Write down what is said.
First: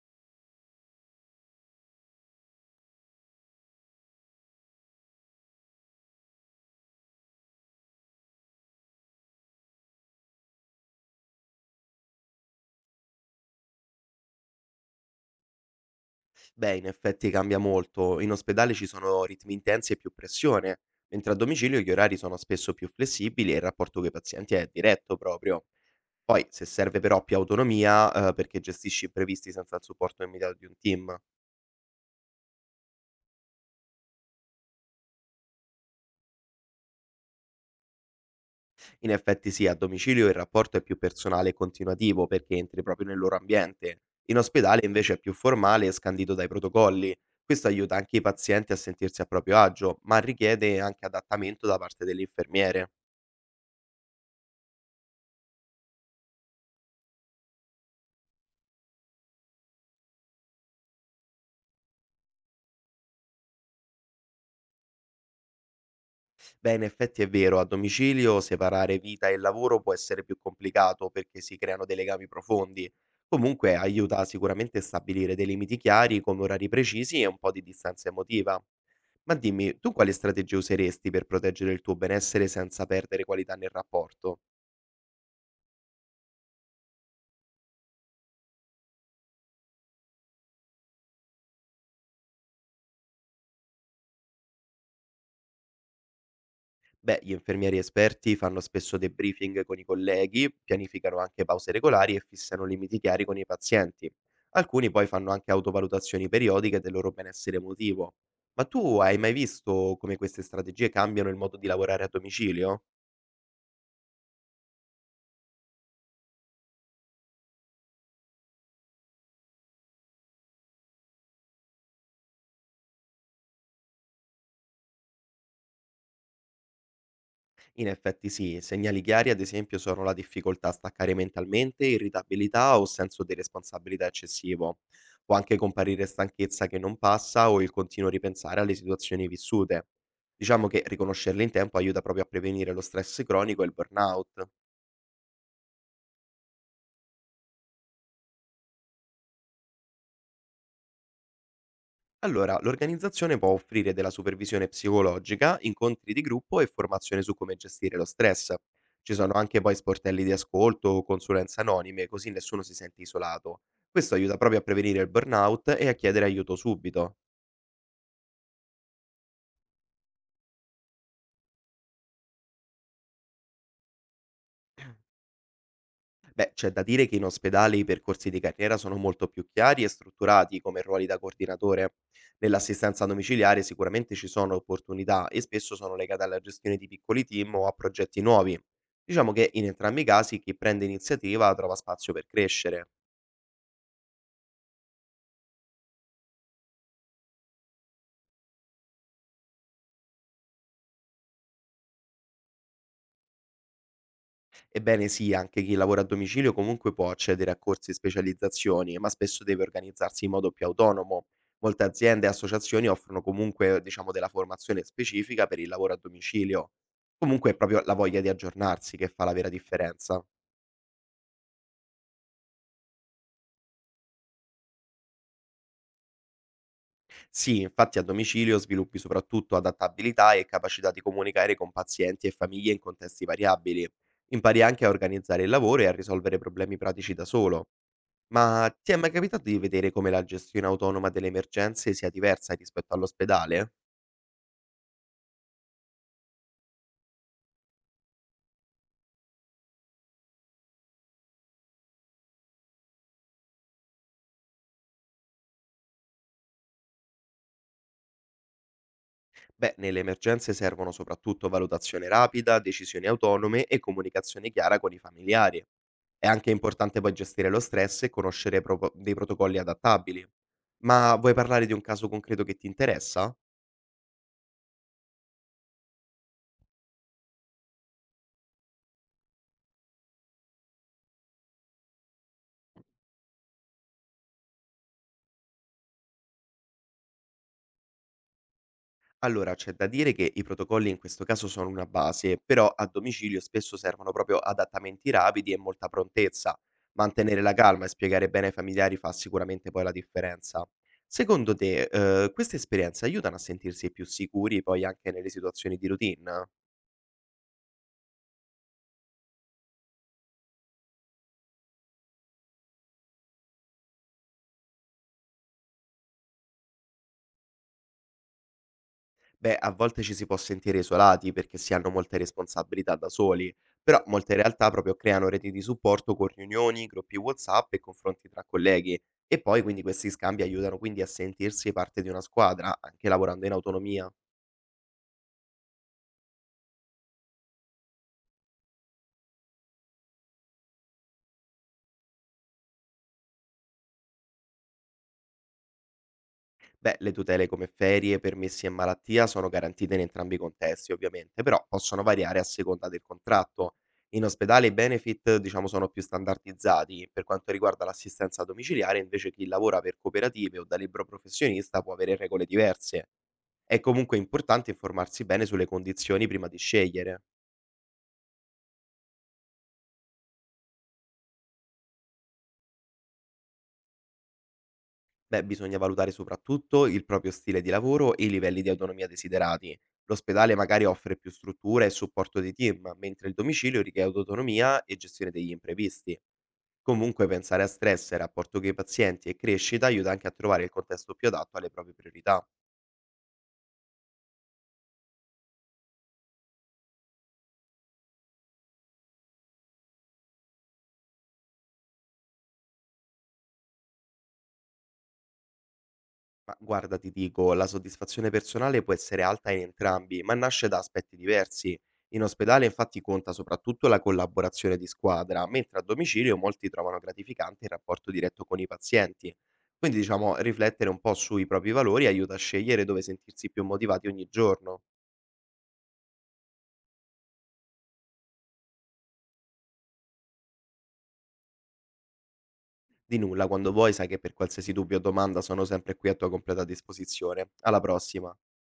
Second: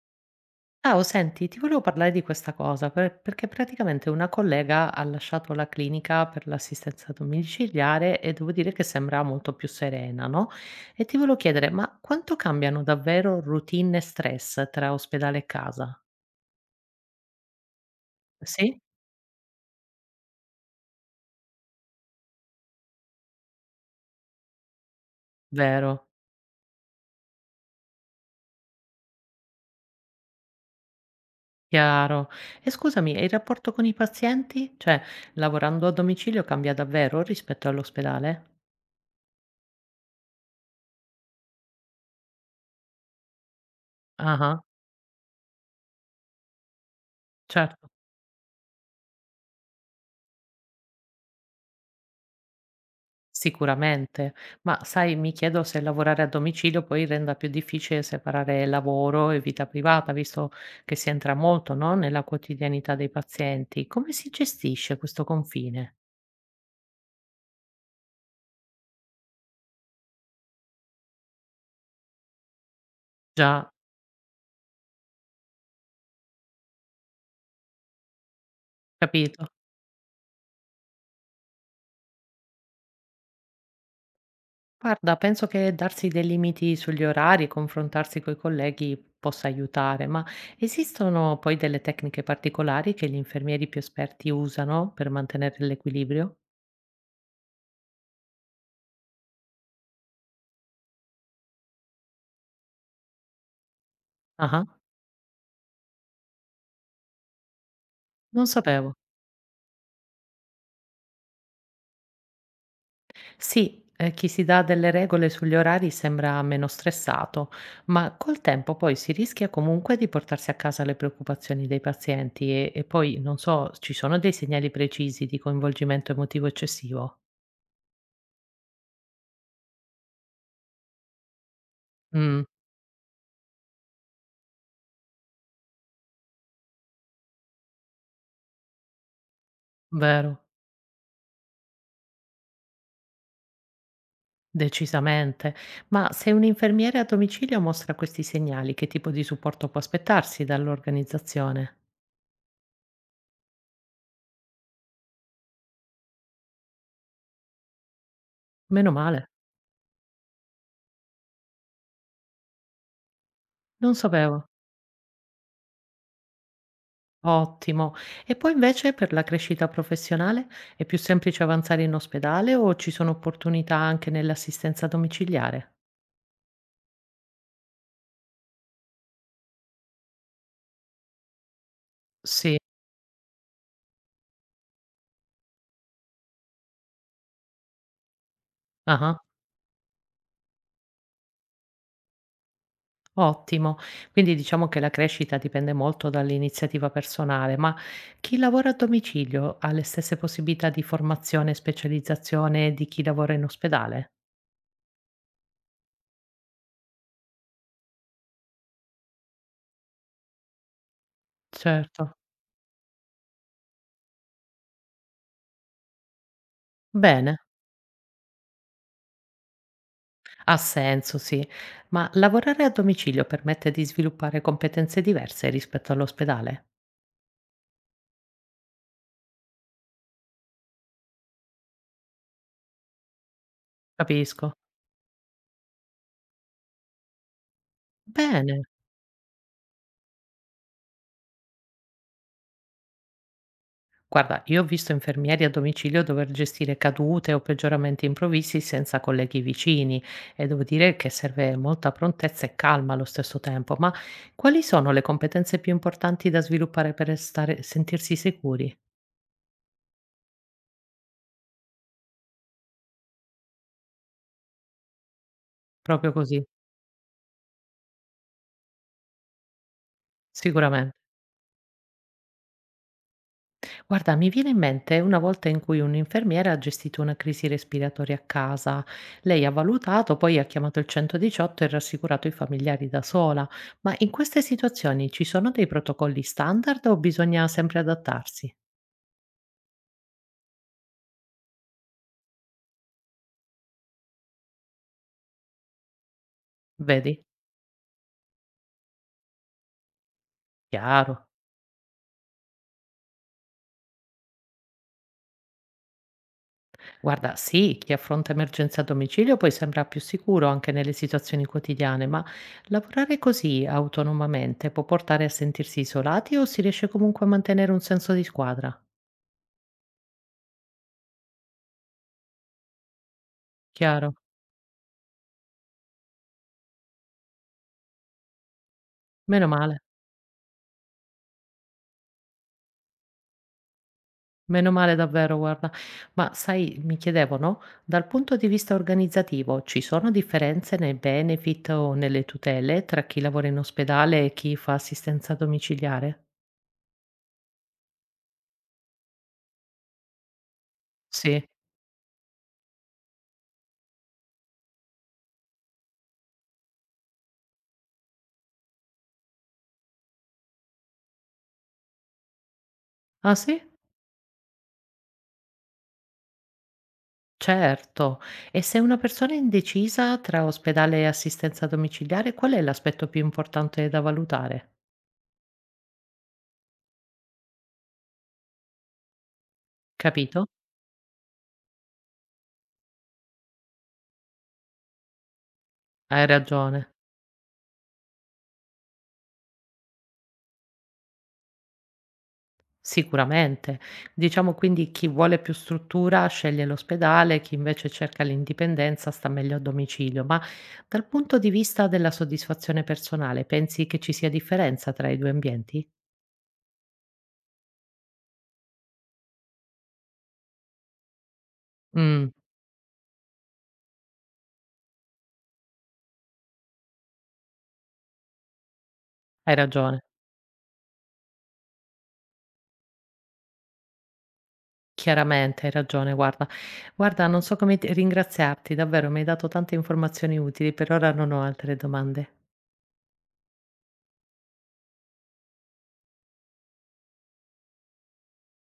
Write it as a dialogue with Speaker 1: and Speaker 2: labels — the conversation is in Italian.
Speaker 1: Ciao, senti, ti volevo parlare di questa cosa, perché praticamente una collega ha lasciato la clinica per l'assistenza domiciliare e devo dire che sembra molto più serena, no? E ti volevo chiedere, ma quanto cambiano davvero routine e stress tra ospedale e casa?
Speaker 2: Beh, in effetti cambia molto. In ospedale
Speaker 1: Sì?
Speaker 2: ci sono ritmi intensi e più pressione, mentre a domicilio gli orari sono spesso più flessibili e il rapporto con i pazienti è diretto proprio.
Speaker 1: Vero,
Speaker 2: Poi, se serve però più autonomia, perché gestisci imprevisti senza il supporto immediato di un team.
Speaker 1: chiaro. E scusami, e il rapporto con i pazienti? Cioè, lavorando a domicilio cambia davvero rispetto all'ospedale?
Speaker 2: In effetti sì, a domicilio il rapporto è più personale e continuativo perché entri proprio nel loro ambiente. In
Speaker 1: Ah,
Speaker 2: ospedale invece è più formale e scandito dai protocolli. Questo
Speaker 1: certo.
Speaker 2: aiuta anche i pazienti a sentirsi a proprio agio, ma richiede anche adattamento da parte delle infermiere.
Speaker 1: Sicuramente, ma sai, mi chiedo se lavorare a domicilio poi renda più difficile separare lavoro e vita privata, visto che si entra molto, no, nella quotidianità dei pazienti. Come si gestisce questo confine?
Speaker 2: Beh, in effetti è vero, a domicilio separare vita e lavoro può essere più complicato perché si creano dei legami profondi.
Speaker 1: Già,
Speaker 2: Comunque aiuta sicuramente a stabilire dei limiti chiari, come orari precisi e un po' di distanza emotiva. Ma
Speaker 1: capito.
Speaker 2: dimmi, tu quali strategie useresti per proteggere il tuo benessere senza perdere qualità nel rapporto?
Speaker 1: Guarda, penso che darsi dei limiti sugli orari e confrontarsi coi colleghi possa aiutare, ma esistono poi delle tecniche particolari che gli infermieri più esperti usano per mantenere l'equilibrio?
Speaker 2: Beh, gli infermieri esperti fanno spesso debriefing con i colleghi, pianificano anche pause regolari e fissano limiti chiari con i pazienti.
Speaker 1: Ah,
Speaker 2: Alcuni poi fanno anche autovalutazioni periodiche del loro benessere emotivo.
Speaker 1: non
Speaker 2: Ma
Speaker 1: sapevo.
Speaker 2: tu hai mai visto come queste strategie cambiano il modo di lavorare a domicilio?
Speaker 1: Sì, chi si dà delle regole sugli orari sembra meno stressato, ma col tempo poi si rischia comunque di portarsi a casa le preoccupazioni dei pazienti e poi, non so, ci sono dei segnali precisi di coinvolgimento emotivo eccessivo?
Speaker 2: In effetti sì, segnali chiari ad esempio sono la difficoltà a staccare mentalmente,
Speaker 1: Mm,
Speaker 2: irritabilità o senso di responsabilità eccessivo. Può anche comparire stanchezza che non passa o il continuo ripensare alle situazioni vissute.
Speaker 1: vero,
Speaker 2: Diciamo che riconoscerle in tempo aiuta proprio a prevenire lo stress cronico e il burnout.
Speaker 1: decisamente. Ma se un infermiere a domicilio mostra questi segnali, che tipo di supporto può aspettarsi dall'organizzazione?
Speaker 2: Allora, l'organizzazione può offrire della supervisione psicologica, incontri di gruppo e formazione su come gestire lo stress.
Speaker 1: Meno
Speaker 2: Ci
Speaker 1: male,
Speaker 2: sono anche poi sportelli di ascolto o consulenze anonime, così nessuno si sente isolato.
Speaker 1: non
Speaker 2: Questo aiuta
Speaker 1: sapevo.
Speaker 2: proprio a prevenire il burnout e a chiedere aiuto subito.
Speaker 1: Ottimo. E poi invece per la crescita professionale è più semplice avanzare in ospedale o ci sono opportunità anche nell'assistenza domiciliare?
Speaker 2: Beh, c'è da dire che in ospedale i percorsi di carriera sono molto più chiari e strutturati come ruoli da coordinatore.
Speaker 1: Sì.
Speaker 2: Nell'assistenza domiciliare sicuramente ci sono opportunità e spesso sono legate alla gestione di piccoli team o a progetti nuovi.
Speaker 1: Ah-ah.
Speaker 2: Diciamo che in entrambi i casi chi prende iniziativa trova spazio per crescere.
Speaker 1: Ottimo. Quindi diciamo che la crescita dipende molto dall'iniziativa personale, ma chi lavora a domicilio ha le stesse possibilità di formazione e specializzazione di chi lavora in ospedale?
Speaker 2: Ebbene sì, anche chi lavora a domicilio comunque può accedere a corsi e specializzazioni, ma spesso deve organizzarsi in modo più autonomo. Molte
Speaker 1: Certo.
Speaker 2: aziende e associazioni offrono comunque, diciamo, della formazione specifica per il lavoro a domicilio.
Speaker 1: Bene.
Speaker 2: Comunque è proprio la voglia di aggiornarsi che fa la vera differenza.
Speaker 1: Ha senso, sì. Ma lavorare a domicilio permette di sviluppare competenze diverse rispetto all'ospedale?
Speaker 2: Sì, infatti a domicilio sviluppi soprattutto adattabilità e capacità di comunicare con pazienti e famiglie in contesti variabili.
Speaker 1: Capisco.
Speaker 2: Impari anche a organizzare il lavoro e a risolvere problemi pratici da solo.
Speaker 1: Bene.
Speaker 2: Ma ti è mai capitato di vedere come la gestione autonoma delle emergenze sia diversa rispetto all'ospedale?
Speaker 1: Guarda, io ho visto infermieri a domicilio dover gestire cadute o peggioramenti improvvisi senza colleghi vicini e devo dire che serve molta prontezza e calma allo stesso tempo, ma quali sono le competenze più importanti da sviluppare per stare, sentirsi sicuri?
Speaker 2: Beh, nelle emergenze servono soprattutto valutazione rapida, decisioni autonome e comunicazione chiara con i familiari.
Speaker 1: Proprio
Speaker 2: È
Speaker 1: così,
Speaker 2: anche importante poi gestire lo stress e conoscere dei protocolli adattabili.
Speaker 1: sicuramente.
Speaker 2: Ma vuoi parlare di un caso concreto che ti interessa?
Speaker 1: Guarda, mi viene in mente una volta in cui un'infermiera ha gestito una crisi respiratoria a casa. Lei ha valutato, poi ha chiamato il 118 e rassicurato i familiari da sola. Ma in queste situazioni ci sono dei protocolli standard o bisogna sempre adattarsi?
Speaker 2: Allora, c'è da dire che i protocolli in questo caso sono una base, però a domicilio spesso servono proprio adattamenti rapidi e molta prontezza.
Speaker 1: Vedi?
Speaker 2: Mantenere la calma e spiegare bene ai familiari fa sicuramente poi la differenza.
Speaker 1: Chiaro.
Speaker 2: Secondo te, queste esperienze aiutano a sentirsi più sicuri poi anche nelle situazioni di routine?
Speaker 1: Guarda, sì, chi affronta emergenze a domicilio poi sembra più sicuro anche nelle situazioni quotidiane, ma lavorare così autonomamente può portare a sentirsi isolati o si riesce comunque a mantenere un senso di squadra?
Speaker 2: Beh, a volte ci si può sentire isolati perché si hanno molte responsabilità da soli, però
Speaker 1: Chiaro.
Speaker 2: molte realtà proprio creano reti di supporto con riunioni, gruppi WhatsApp e confronti tra colleghi. E
Speaker 1: Meno
Speaker 2: poi
Speaker 1: male.
Speaker 2: quindi questi scambi aiutano quindi a sentirsi parte di una squadra, anche lavorando in autonomia.
Speaker 1: Meno male davvero, guarda. Ma sai, mi chiedevo, no, dal punto di vista organizzativo ci sono differenze nei benefit o nelle tutele tra chi lavora in ospedale e chi fa assistenza domiciliare?
Speaker 2: Beh, le tutele come ferie, permessi e malattia sono garantite in entrambi i contesti,
Speaker 1: Sì.
Speaker 2: ovviamente, però possono variare a seconda del contratto. In ospedale i benefit, diciamo, sono più standardizzati. Per quanto riguarda l'assistenza domiciliare, invece chi lavora per cooperative o da libero professionista può avere regole diverse.
Speaker 1: Ah sì?
Speaker 2: È comunque importante informarsi bene sulle condizioni prima di scegliere.
Speaker 1: Certo. E se una persona è indecisa tra ospedale e assistenza domiciliare, qual è l'aspetto più importante da valutare?
Speaker 2: Beh, bisogna valutare soprattutto il proprio stile di lavoro e i livelli di autonomia desiderati.
Speaker 1: Capito?
Speaker 2: L'ospedale magari offre più struttura e supporto dei team, mentre il domicilio richiede autonomia e gestione degli imprevisti.
Speaker 1: Hai ragione.
Speaker 2: Comunque pensare a stress, rapporto con i pazienti e crescita aiuta anche a trovare il contesto più adatto alle proprie priorità.
Speaker 1: Sicuramente. Diciamo quindi chi vuole più struttura sceglie l'ospedale, chi invece cerca l'indipendenza sta meglio a domicilio, ma dal punto di vista della soddisfazione personale, pensi che ci sia differenza tra i due ambienti?
Speaker 2: Ma guarda, ti dico, la soddisfazione personale può essere alta in entrambi, ma nasce da aspetti diversi. In
Speaker 1: Mh,
Speaker 2: ospedale infatti conta soprattutto la collaborazione di squadra, mentre a domicilio molti trovano gratificante il rapporto diretto con i pazienti.
Speaker 1: hai
Speaker 2: Quindi
Speaker 1: ragione.
Speaker 2: diciamo, riflettere un po' sui propri valori aiuta a scegliere dove sentirsi più motivati ogni giorno.
Speaker 1: Chiaramente hai ragione, guarda. Guarda, non so come ti ringraziarti, davvero mi hai dato tante informazioni utili, per ora non ho altre domande.
Speaker 2: Di nulla, quando vuoi, sai che per qualsiasi dubbio o domanda sono sempre qui a tua completa disposizione. Alla prossima!